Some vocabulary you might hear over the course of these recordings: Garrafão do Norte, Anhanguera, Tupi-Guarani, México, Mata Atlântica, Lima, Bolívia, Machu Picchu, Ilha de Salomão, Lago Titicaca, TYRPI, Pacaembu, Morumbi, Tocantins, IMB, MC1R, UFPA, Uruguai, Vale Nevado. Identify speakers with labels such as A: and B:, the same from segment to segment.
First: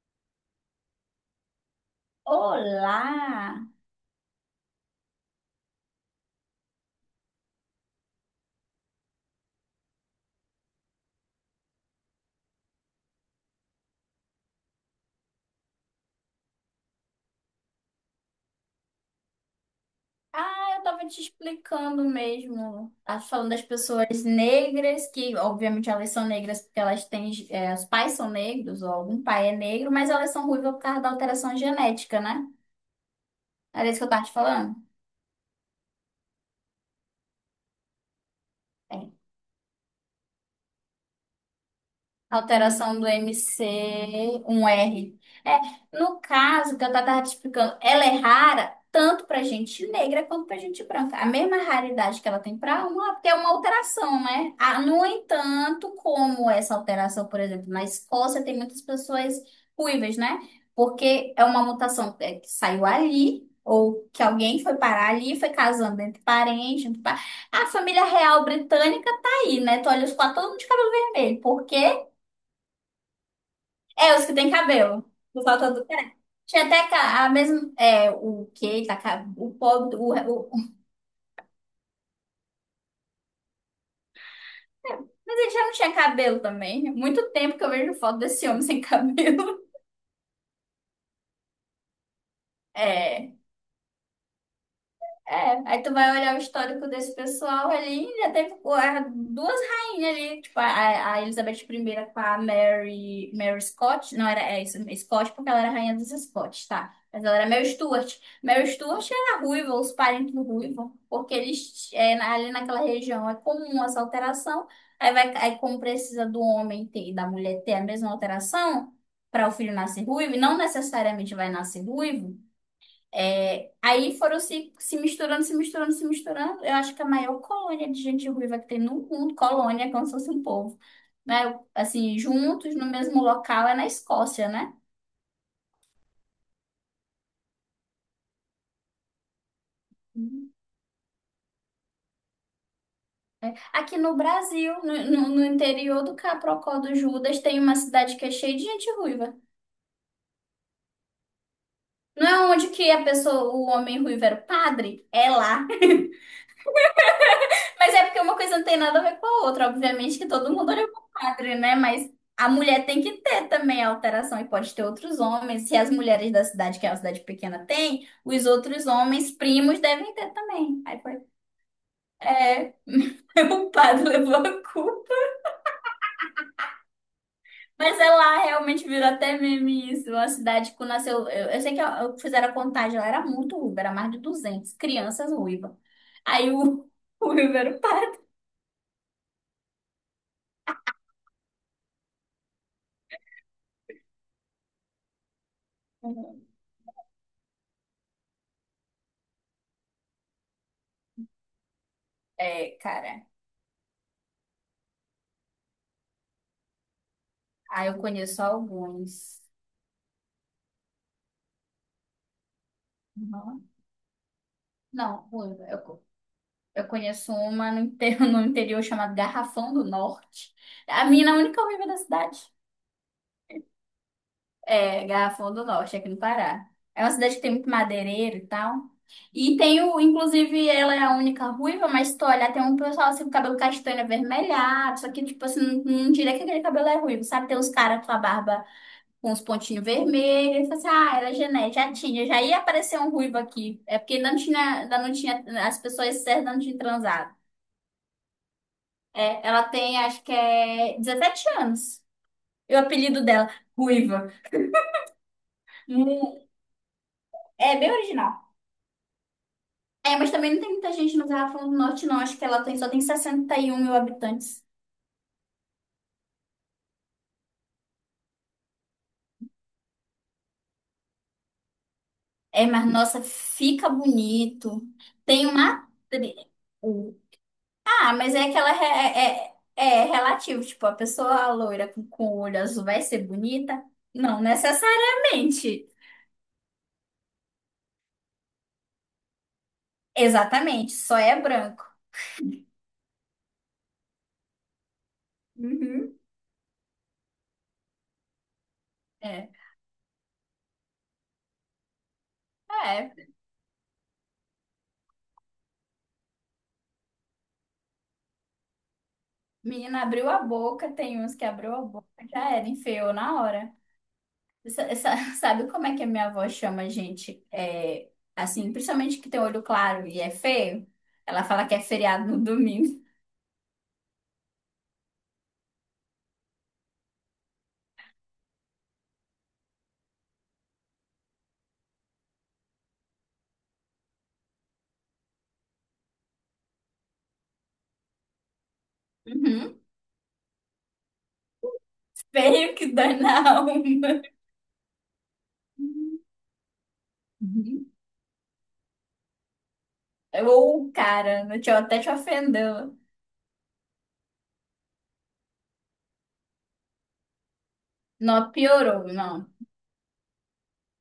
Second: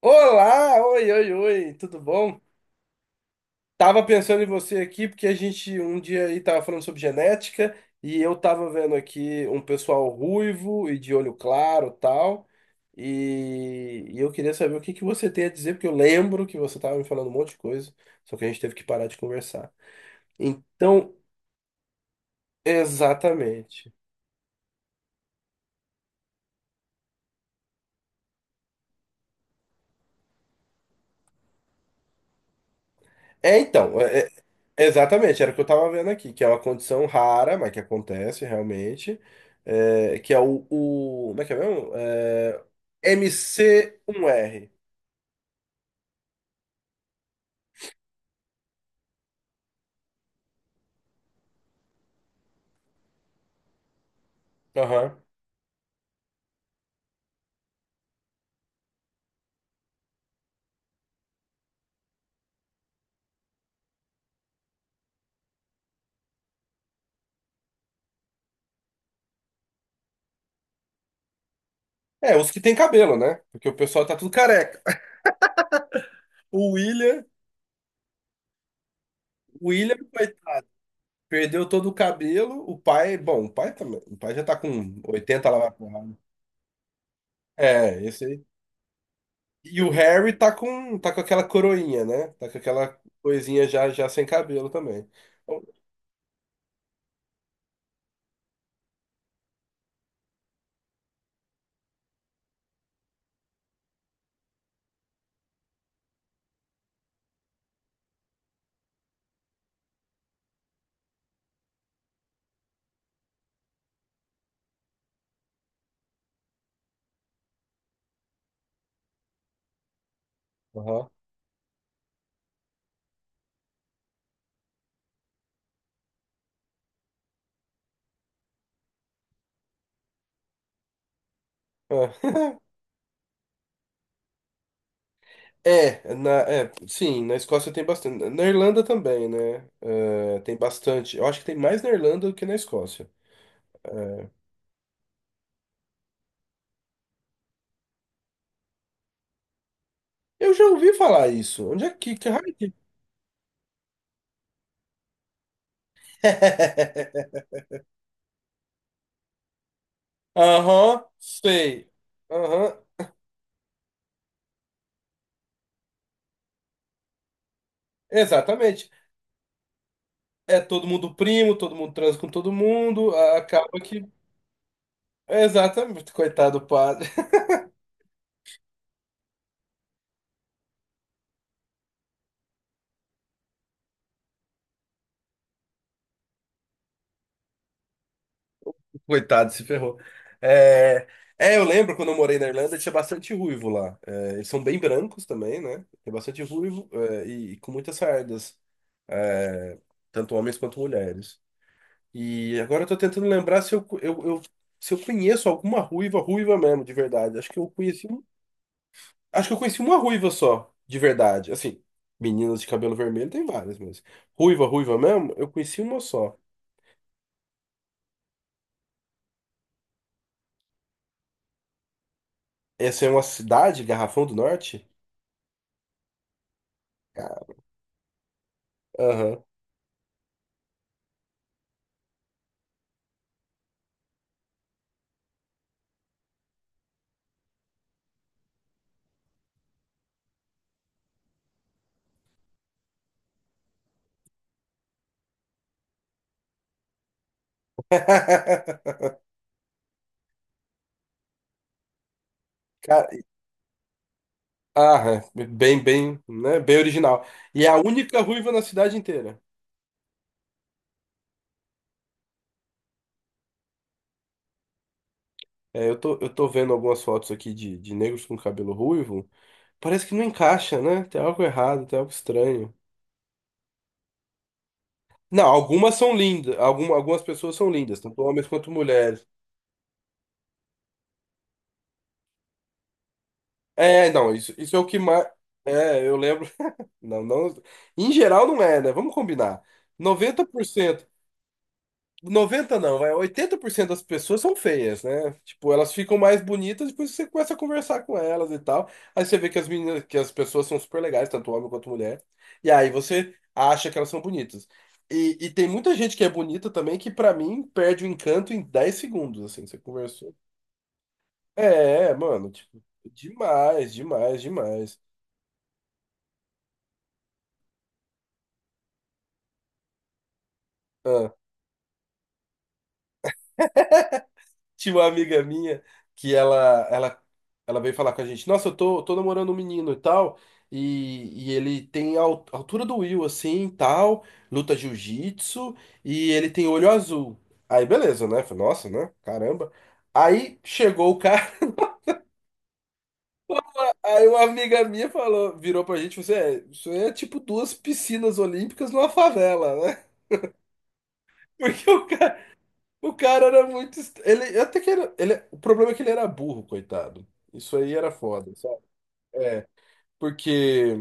A: Olá, oi, oi, oi, tudo bom?
B: Olá!
A: Tava pensando em você aqui porque a gente um dia aí tava falando sobre genética e eu tava vendo aqui um pessoal ruivo e de olho claro, tal. E eu queria saber o que que você tem a dizer, porque eu lembro que você tava me falando um monte de coisa, só que a gente teve que parar de conversar.
B: Ah, eu tava
A: Então,
B: te explicando mesmo. Tá falando das
A: exatamente.
B: pessoas negras, que obviamente elas são negras porque elas têm, os pais são negros, ou algum pai é negro, mas elas são ruivas por causa da alteração genética, né?
A: É,
B: Era isso
A: então,
B: que eu tava
A: é, é,
B: te falando?
A: Exatamente, era o que eu tava vendo aqui, que é uma condição rara, mas que acontece realmente,
B: É.
A: é, que é o- como é que é mesmo? É,
B: Alteração do MC, um
A: MC1R.
B: R. É, no caso que eu estava te explicando, ela é rara tanto para gente negra quanto para gente branca. A mesma raridade que ela tem para uma, porque é uma alteração, né? Ah, no
A: Aham.
B: entanto, como essa alteração, por exemplo, na Escócia tem muitas pessoas ruivas, né? Porque é uma mutação, que saiu ali, ou que alguém foi parar ali, foi casando entre parentes. A família real britânica tá aí, né? Tu olha os quatro, todo mundo de cabelo vermelho, porque
A: É, os que tem cabelo, né? Porque o pessoal tá
B: os
A: tudo
B: que têm
A: careca.
B: cabelo. Por falta do pé. Tinha
A: O
B: até
A: William,
B: a mesma. É, o que Tá, ca- o pobre.
A: coitado, perdeu todo o cabelo. O pai, bom, o pai também. O pai já tá com
B: Mas
A: 80
B: ele
A: lá,
B: já
A: vai
B: não
A: pra
B: tinha
A: lá, né?
B: cabelo também. Muito tempo que eu vejo
A: É,
B: foto
A: esse aí.
B: desse homem sem cabelo.
A: E o Harry tá com aquela coroinha, né? Tá com aquela
B: É.
A: coisinha já, já sem cabelo também.
B: É, aí tu vai olhar o histórico desse pessoal ali, já teve duas rainhas ali, tipo a Elizabeth I com a Mary, Mary Scott, não era é isso, Scott porque ela era rainha dos Scots, tá? Mas ela era Mary Stuart. Mary Stuart era ruiva, os parentes do ruivo, porque ali naquela região é comum essa alteração. Aí vai, aí como precisa do homem ter e da mulher ter a mesma alteração para o filho nascer ruivo, e não
A: Aham.
B: necessariamente vai nascer ruivo. É, aí foram se misturando, se misturando, se misturando. Eu acho que a maior colônia de gente ruiva que tem no mundo, colônia, é como se fosse um povo, né?
A: É.
B: Assim, juntos no mesmo local é na Escócia, né?
A: Na Escócia tem bastante. Na Irlanda também, né? É, tem bastante. Eu acho que tem mais na Irlanda do que na Escócia.
B: Aqui no
A: É.
B: Brasil, no interior do Caprocó do Judas, tem uma cidade que é cheia de gente ruiva.
A: Eu já ouvi falar isso. Onde é que
B: Não
A: raio
B: é onde
A: que...
B: que a pessoa, o homem ruivo era o padre? É lá. Mas é porque uma coisa não tem nada a ver com a outra. Obviamente que todo mundo olha pro
A: Aham,
B: padre, né?
A: sei.
B: Mas a
A: Aham,
B: mulher tem que ter também a alteração e pode ter outros homens. Se as mulheres da cidade, que é uma cidade pequena, têm, os outros
A: exatamente.
B: homens primos devem ter
A: É
B: também.
A: todo
B: Aí
A: mundo
B: foi.
A: primo, todo mundo transa com todo
B: É,
A: mundo.
B: o
A: Acaba que.
B: padre levou a culpa.
A: Exatamente, coitado do padre.
B: Mas é lá, realmente virou até meme isso. Uma cidade que nasceu. Eu sei que eu fizeram a contagem, ela era muito ruiva, era mais de 200 crianças ruivas. Aí o, o ruivo era o padre.
A: Coitado, se ferrou. É, eu lembro quando eu morei na Irlanda, tinha bastante ruivo lá. É, eles são bem brancos também, né? Tem bastante ruivo, e com muitas sardas, é, tanto homens quanto mulheres. E
B: É,
A: agora eu tô
B: cara.
A: tentando lembrar se eu conheço alguma ruiva, ruiva mesmo, de verdade.
B: Ah, eu conheço alguns.
A: Acho que eu conheci uma ruiva só, de verdade. Assim, meninas de cabelo vermelho tem
B: Uhum.
A: várias, mas ruiva, ruiva
B: Não,
A: mesmo, eu
B: ruiva. eu,
A: conheci uma
B: co-
A: só.
B: eu conheço uma no interior, no interior chamada Garrafão do Norte. A mina é a única ruiva da cidade.
A: Essa é uma cidade, Garrafão do Norte?
B: É, Garrafão do Norte, aqui no Pará. É uma cidade que tem muito madeireiro e tal.
A: Aham.
B: E tem o, inclusive, ela é a única ruiva, mas se tu olhar, tem um pessoal assim com cabelo castanho avermelhado, só que, tipo assim, não diria que aquele cabelo é ruivo, sabe? Tem uns caras com a barba com os pontinhos vermelhos. Ele falou assim, ah, era genética, já tinha, já ia aparecer um ruivo aqui. É porque ainda não tinha, as pessoas certas ainda não tinham transado. É, ela tem, acho que é 17 anos. E o
A: Cara,
B: apelido dela, Ruiva.
A: ah, é, bem, bem,
B: Mu-
A: né? Bem original. E é a
B: É bem
A: única
B: original.
A: ruiva na cidade inteira.
B: É, mas também não tem muita gente no Garrafão do Norte, não. Acho que ela tem, só tem 61 mil habitantes.
A: É, eu tô vendo algumas fotos aqui de negros com cabelo ruivo. Parece que não encaixa, né? Tem algo errado, tem algo
B: É,
A: estranho.
B: mas nossa, fica bonito.
A: Não,
B: Tem uma
A: algumas são
B: atriz.
A: lindas. Algumas pessoas são lindas,
B: Ah,
A: tanto
B: mas
A: homens
B: é que
A: quanto
B: ela
A: mulheres.
B: é, é relativo. Tipo, a pessoa loira com o olho azul vai ser bonita?
A: É, não,
B: Não
A: isso é o que mais.
B: necessariamente.
A: É, eu lembro. Não, não. Em geral não é, né? Vamos combinar. Noventa por
B: Exatamente,
A: cento.
B: só é branco.
A: Noventa não, vai, 80% das pessoas são feias, né? Tipo, elas ficam
B: Uhum,
A: mais bonitas depois que você começa a conversar com elas e tal. Aí você vê
B: é.
A: que as meninas, que as pessoas são super legais, tanto homem quanto mulher. E aí
B: É,
A: você acha que elas são bonitas. E tem muita gente que é bonita também que, pra mim, perde o encanto em 10 segundos, assim, você
B: menina abriu
A: conversou.
B: a boca, tem uns que abriu a boca,
A: É, mano,
B: já era,
A: tipo,
B: enfiou na hora.
A: demais, demais, demais.
B: Sabe como é que a minha avó chama a gente? É, assim, principalmente que tem olho claro e é feio? Ela fala que é feriado no domingo.
A: Tinha uma amiga minha que ela, ela, ela veio falar com a gente, nossa, tô namorando um menino e tal, e ele tem a altura do Will, assim, e tal, luta jiu-jitsu, e ele tem olho azul. Aí, beleza, né? Falei, nossa, né? Caramba.
B: Uhum.
A: Aí chegou o cara,
B: Feio que dói na alma.
A: aí uma amiga minha falou, virou pra gente, você é, isso aí é tipo duas
B: Uhum.
A: piscinas olímpicas numa favela, né?
B: Ou, cara,
A: Porque
B: até
A: o
B: te
A: cara,
B: ofendeu.
A: Ele até que era. Ele, o problema é que ele era burro, coitado. Isso aí era
B: Não,
A: foda.
B: piorou, não.
A: É, porque,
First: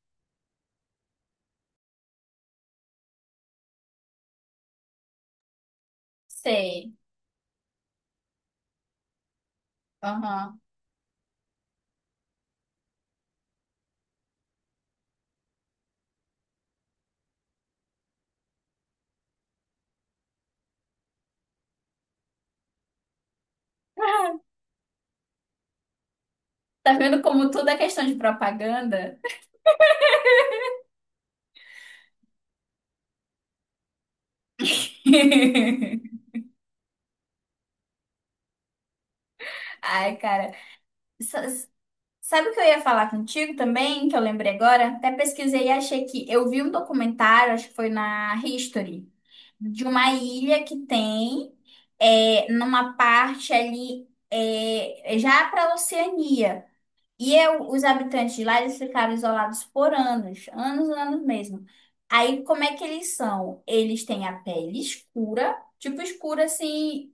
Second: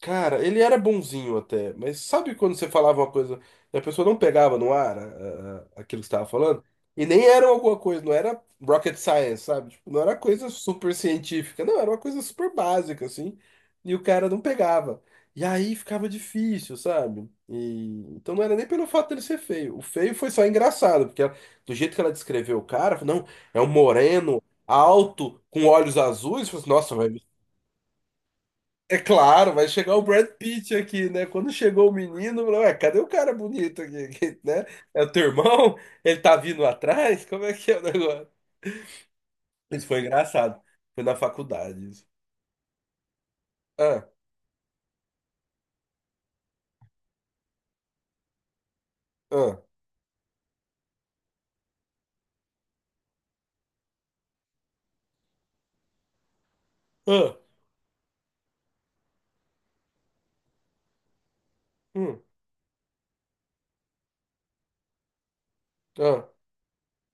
A: cara, ele era bonzinho até, mas sabe quando você falava uma coisa e a pessoa não pegava no ar aquilo que você estava falando?
B: Sei.
A: E nem era alguma coisa, não era rocket science, sabe? Tipo, não era coisa
B: Aham.
A: super científica, não, era uma coisa super básica, assim, e o cara não pegava. E aí ficava difícil, sabe? E então não era nem pelo fato dele ser feio. O feio foi só engraçado, do jeito que ela descreveu o cara, não, é um moreno alto, com olhos azuis, falou assim,
B: Tá
A: nossa, vai
B: vendo como tudo é questão de
A: é
B: propaganda?
A: claro, vai chegar o Brad Pitt aqui, né? Quando chegou o menino, eu falei, ué, cadê o cara bonito aqui, né? É o teu irmão? Ele tá vindo atrás? Como é que é o negócio? Isso foi
B: Ai, cara.
A: engraçado. Foi na
B: S-
A: faculdade isso.
B: Sabe o que eu ia falar contigo
A: Ah,
B: também, que eu lembrei agora? Até pesquisei e achei que eu vi um documentário, acho que foi na History,
A: ah,
B: de uma ilha que tem numa parte ali já para a Oceania. E
A: ah,
B: eu, os habitantes de lá, eles ficaram isolados por anos, anos, anos mesmo.
A: hum,
B: Aí, como é que eles são? Eles têm a pele escura, tipo
A: ah.
B: escura assim,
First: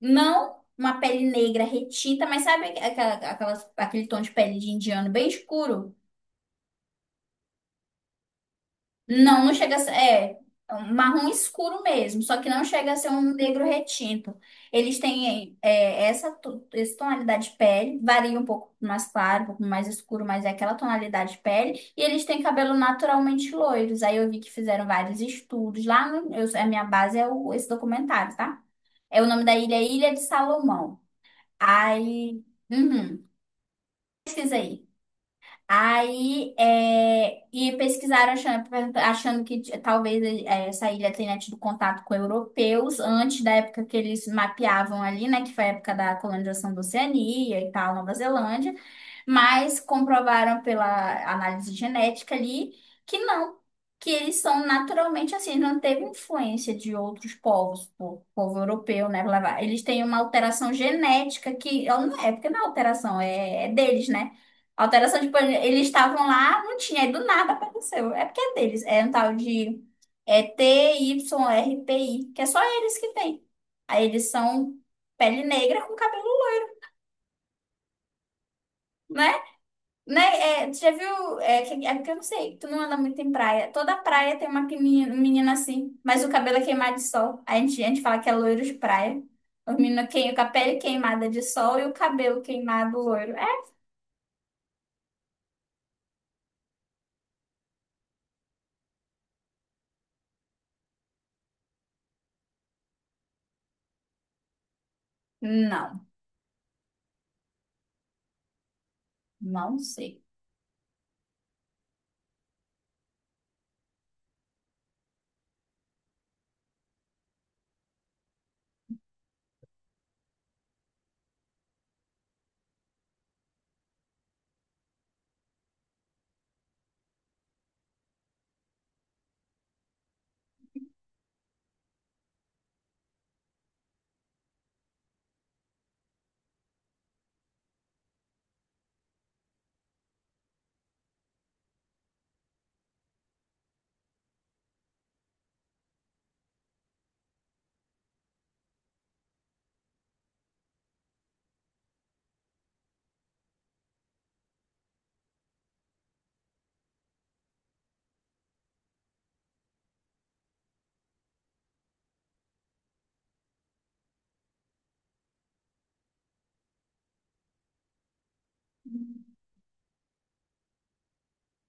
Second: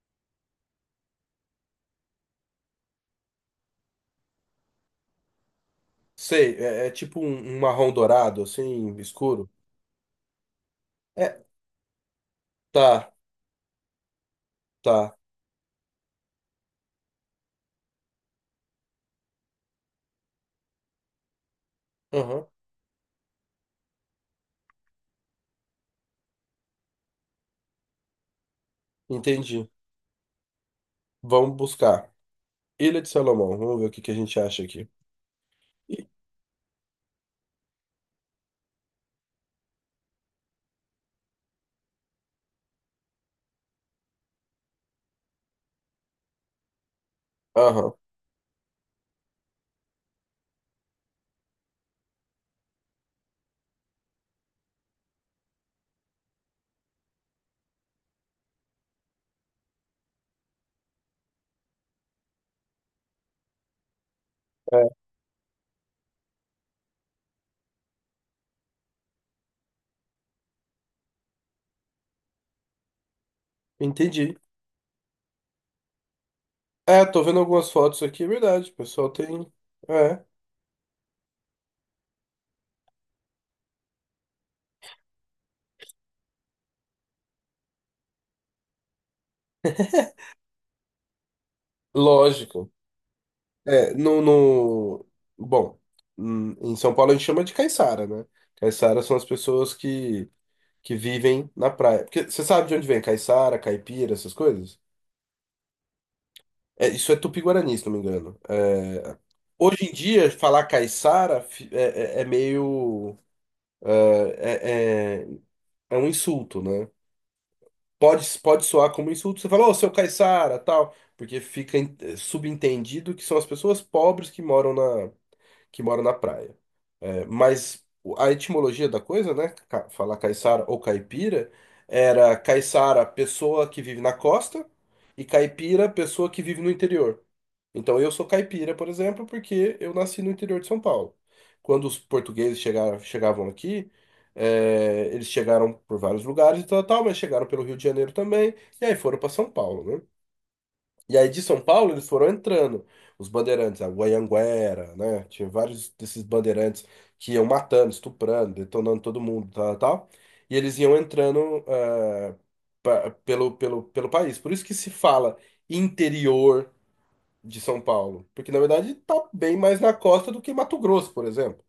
B: não uma pele negra retinta, mas sabe aquele tom de pele de indiano bem escuro?
A: Sei, é é tipo um, um marrom dourado, assim,
B: Não,
A: escuro.
B: não chega a ser. É, é um marrom
A: É,
B: escuro mesmo, só que não chega a
A: tá,
B: ser um negro retinto. Eles
A: tá.
B: têm essa tonalidade de pele, varia um pouco mais claro, um pouco mais escuro, mas é aquela tonalidade de pele. E eles têm
A: Aham,
B: cabelo naturalmente loiros. Aí eu vi que fizeram vários estudos. Lá, a minha base é esse documentário, tá? É o nome da
A: entendi.
B: ilha, é Ilha de Salomão.
A: Vamos buscar.
B: Aí,
A: Ilha de
B: uhum,
A: Salomão, vamos ver o que que a gente
B: pesquisa
A: acha aqui.
B: aí. Aí, é, e pesquisaram achando que talvez é, essa ilha tenha tido contato com europeus antes da época que eles mapeavam ali, né, que foi a época da colonização da Oceania e
A: Aham,
B: tal, Nova Zelândia, mas comprovaram pela análise genética ali que não, que eles são naturalmente assim, não teve influência de outros povos, povo europeu, né, blá, blá. Eles têm uma alteração genética que, não é, porque não é alteração, é deles, né?
A: é,
B: Alteração de plano. Eles estavam lá, não tinha, aí do nada apareceu. É porque é deles. É um tal de TYRPI que é só eles que tem. Aí eles
A: entendi.
B: são pele negra com cabelo,
A: É, tô vendo algumas fotos aqui, é verdade. O pessoal
B: né?
A: tem.
B: Né?
A: É,
B: É, tu já viu? É, é porque eu não sei, tu não anda muito em praia. Toda praia tem uma menina, menina assim, mas o cabelo é queimado de sol. A gente fala que é loiro de praia. O menino queima com a pele queimada de sol e o cabelo
A: lógico.
B: queimado loiro. É?
A: É, no, no... Bom, em São Paulo a gente chama de caiçara, né? Caiçara são as pessoas que vivem na praia. Porque você sabe de onde vem caiçara, caipira, essas coisas?
B: Não,
A: É, isso é tupi-guarani, se não me engano.
B: não
A: Hoje em
B: sei.
A: dia, falar caiçara é meio. É, é é é um insulto, né? Pode, pode soar como insulto. Você fala, ô, seu Caiçara, tal, porque fica eh, subentendido que são as pessoas pobres que moram na praia. A etimologia da coisa, né? Falar caiçara ou caipira, era caiçara, pessoa que vive na costa, e caipira, pessoa que vive no interior. Então eu sou caipira, por exemplo, porque eu nasci no interior de São Paulo. Quando os portugueses chegaram, chegavam aqui, é, eles chegaram por vários lugares e tal, tal, mas chegaram pelo Rio de Janeiro também, e aí foram para São Paulo, né? E aí de São Paulo eles foram entrando, os bandeirantes, a Anhanguera, né? Tinha vários desses bandeirantes que iam matando, estuprando, detonando todo mundo, tal, tal. E eles iam entrando eh, pelo país. Por isso que se fala interior, de São Paulo, porque na verdade está bem mais na costa do que Mato Grosso, por exemplo.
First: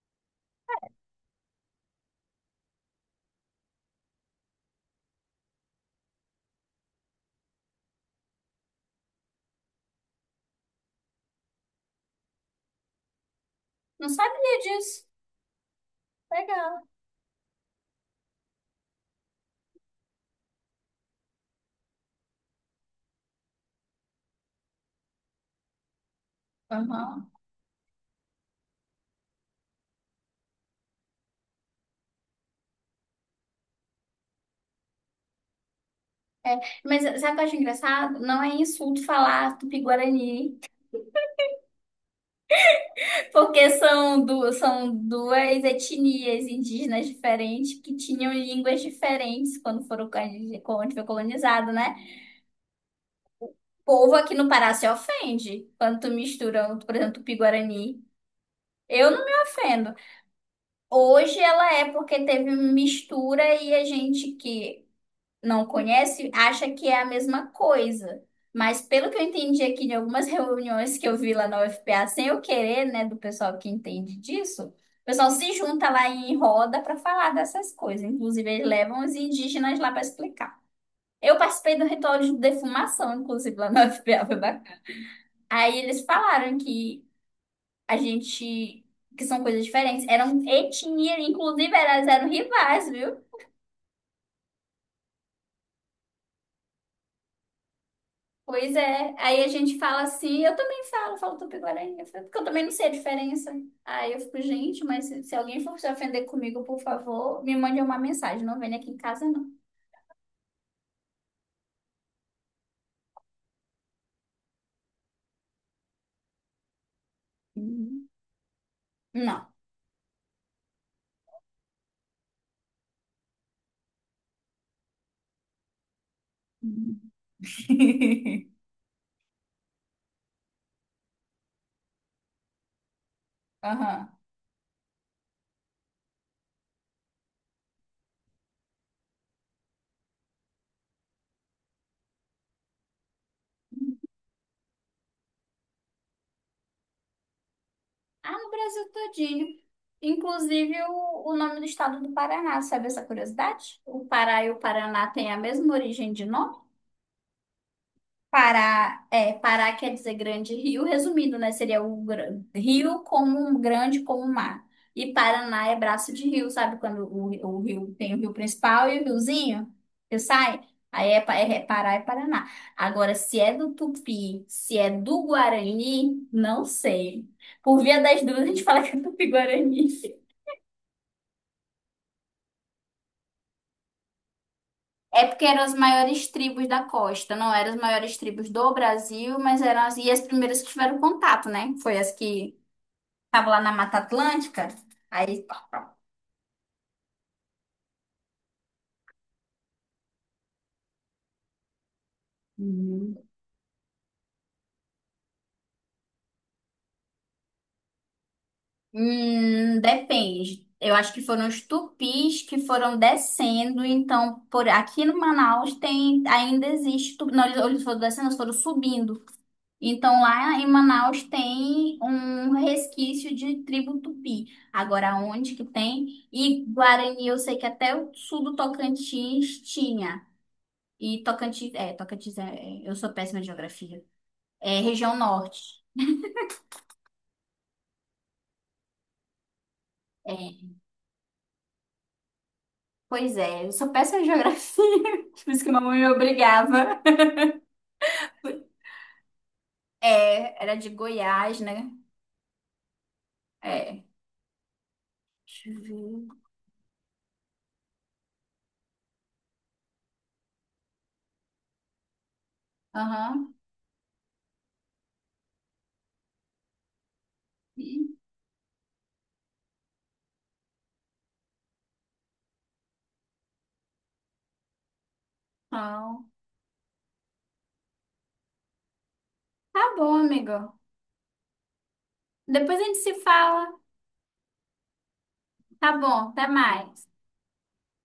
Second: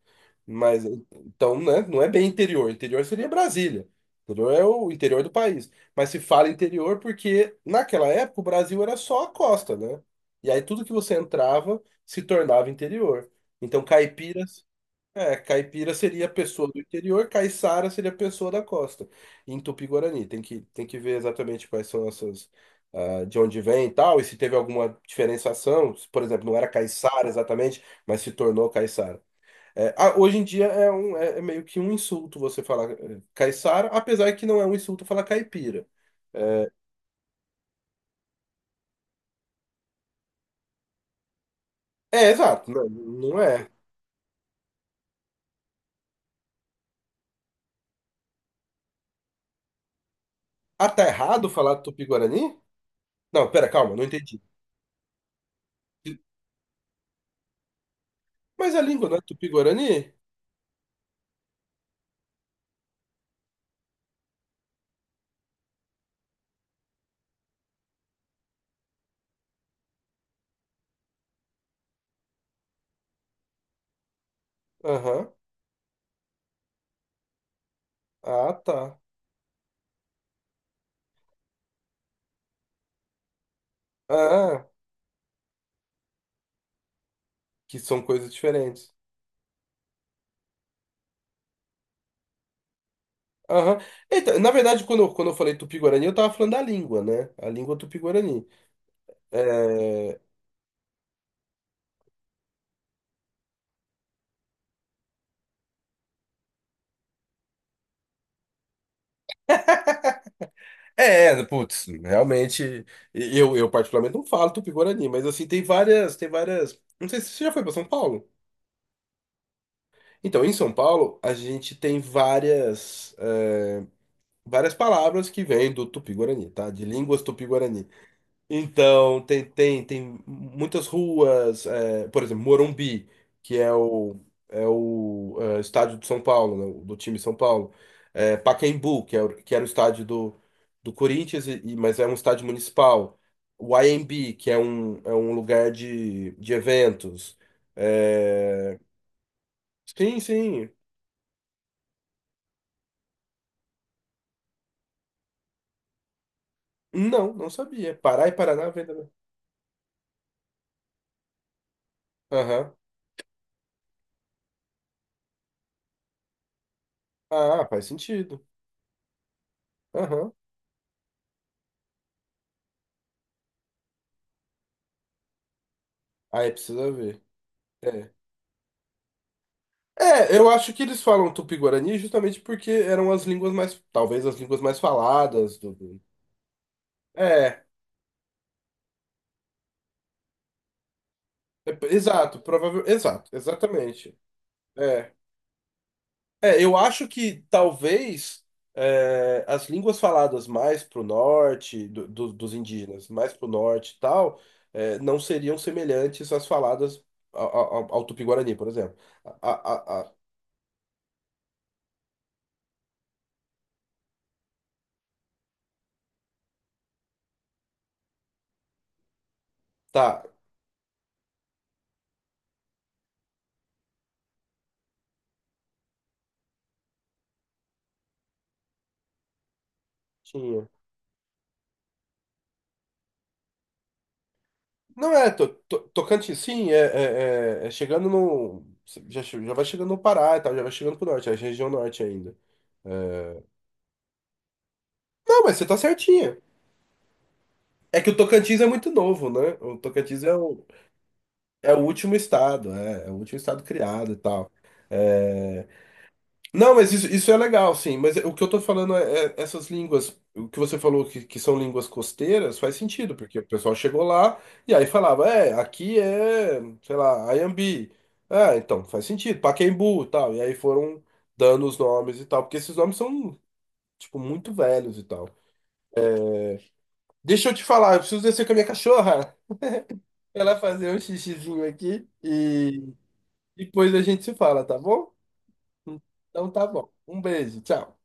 A: Mas então, né, não é bem interior. Interior seria Brasília. Interior é o interior do país. Mas se fala interior porque naquela época o Brasil era só a costa, né? E aí tudo que você entrava se tornava interior. Então,
B: Não sabia
A: caipiras
B: disso.
A: caipira seria a pessoa do
B: Legal.
A: interior, caiçara seria a pessoa da costa, em Tupi-Guarani. Tem que ver exatamente quais são essas, ah, de onde vem e tal, e se teve alguma diferenciação. Se, por exemplo, não era caiçara
B: Aham.
A: exatamente, mas se tornou caiçara. Hoje em dia meio que um insulto você falar eh, caiçara, apesar que não é um insulto falar caipira. É,
B: Mas sabe o que eu acho engraçado? Não é insulto falar Tupi-Guarani,
A: exato, não, não é.
B: porque são duas etnias indígenas diferentes que tinham línguas diferentes quando
A: Ah,
B: quando foi
A: tá errado
B: colonizado,
A: falar
B: né?
A: Tupi-Guarani? Não, pera,
B: O
A: calma, não
B: povo aqui
A: entendi.
B: no Pará se ofende quando tu mistura, por exemplo, Tupi-Guarani.
A: Mas a língua
B: Eu
A: não é
B: não me ofendo.
A: Tupi-Guarani?
B: Hoje ela é porque teve mistura e a gente que não conhece, acha que é a mesma coisa. Mas pelo que eu entendi aqui de algumas reuniões que eu vi lá na UFPA, sem eu querer, né, do pessoal que entende disso, o pessoal
A: Aham,
B: se junta lá em roda para falar dessas coisas. Inclusive,
A: ah,
B: eles
A: tá.
B: levam os indígenas lá para explicar. Eu participei do ritual de defumação, inclusive, lá na UFPA, foi
A: Ah,
B: bacana. Aí eles falaram que
A: que
B: a
A: são coisas
B: gente,
A: diferentes.
B: que são coisas diferentes, eram etnia, inclusive elas eram rivais.
A: Aham. Eita, na verdade, quando eu falei Tupi-Guarani, eu tava falando da língua, né? A língua Tupi-Guarani.
B: Pois é, aí a gente fala
A: É...
B: assim, eu também falo, falo Tupi-Guarani, eu falo, porque eu também não sei a diferença. Aí eu fico, gente, mas se alguém for se ofender comigo, por favor, me mande uma mensagem, não venha aqui em casa, não.
A: putz, realmente, eu particularmente não falo Tupi-Guarani, mas assim, tem várias... Não sei se você já foi para São
B: Uhum.
A: Paulo.
B: Não.
A: Então, em São Paulo, a gente tem várias, eh, várias palavras que vêm do Tupi-Guarani, tá? De
B: Uhum.
A: línguas Tupi-Guarani. Então, tem muitas ruas, é, por exemplo, Morumbi, que é o,
B: Aham.
A: é o é, estádio do São Paulo, né, do time São Paulo. É, Pacaembu, que, é, que era o estádio do, do Corinthians, mas é um estádio municipal. O IMB, é um lugar de eventos.
B: Ah, no
A: É,
B: Brasil todinho.
A: sim, sim.
B: Inclusive o nome do estado do Paraná, sabe essa curiosidade? O Pará e o Paraná têm a mesma origem de nome?
A: Não, não sabia. Pará e Paraná,
B: Pará,
A: venda.
B: é, Pará quer dizer grande rio, resumindo, né? Seria o
A: Aham.
B: rio como um grande como um mar. E Paraná é braço de rio, sabe? Quando o
A: Ah, faz
B: rio tem o rio
A: sentido.
B: principal e o riozinho que
A: Aham.
B: sai, aí é, pa- é é Pará e Paraná. Agora, se é do Tupi, se é do Guarani,
A: Aí
B: não
A: precisa ver.
B: sei. Por via
A: É.
B: das dúvidas, a gente fala que é Tupi-Guarani.
A: É, eu acho que eles falam Tupi-Guarani justamente porque eram as línguas mais, talvez as línguas mais
B: É porque
A: faladas
B: eram as maiores tribos da costa, não
A: é,
B: eram as maiores tribos do Brasil, mas eram as, e as primeiras que tiveram contato,
A: é,
B: né? Foi as
A: exato,
B: que
A: provável, exato,
B: tava lá na Mata
A: exatamente.
B: Atlântica,
A: É,
B: aí.
A: eu acho que talvez é, as línguas faladas mais pro norte dos indígenas,
B: Uhum.
A: mais pro norte e tal, é, não seriam semelhantes às faladas ao Tupi-Guarani, por exemplo. A, a, a- a-
B: Depende. Eu acho que foram os tupis que foram descendo, então por aqui no Manaus tem ainda existe, tupi- não, eles foram descendo, eles foram subindo. Então
A: tá,
B: lá em Manaus tem um resquício de tribo tupi. Agora onde que tem? E Guarani, eu sei que até o sul do Tocantins tinha.
A: tinha.
B: E Tocantins, Tocantins eu sou péssima em geografia. É
A: Não
B: região
A: é, to,
B: norte.
A: to- Tocantins, sim, é chegando no. Já vai chegando no Pará e tal,
B: É.
A: já vai chegando pro norte, é a região norte ainda. É.
B: Pois é, eu sou péssima em geografia,
A: Não,
B: por
A: mas
B: isso
A: você
B: que
A: tá
B: mamãe me
A: certinha.
B: obrigava.
A: É que o Tocantins é muito novo, né? O Tocantins é
B: É,
A: o,
B: era de Goiás,
A: é o
B: né?
A: último estado, é o último estado
B: É.
A: criado e tal. É,
B: Deixa eu ver.
A: não, mas isso é legal, sim. Mas o que eu tô falando é, é essas línguas, o que você falou que são línguas costeiras, faz sentido, porque o
B: Aham.
A: pessoal chegou lá e aí falava, é, aqui é, sei lá, Ayambi. Ah, então, faz sentido, Pacaembu e tal. E aí foram dando os nomes e tal, porque esses nomes são, tipo, muito velhos e tal.
B: Então,
A: Deixa eu te falar, eu preciso descer com a minha cachorra.
B: tá bom,
A: Ela
B: amigo.
A: fazer um xixizinho aqui
B: Depois a
A: e
B: gente se fala.
A: depois a gente se fala, tá bom?
B: Tá bom, até
A: Então tá bom.
B: mais.
A: Um beijo, tchau.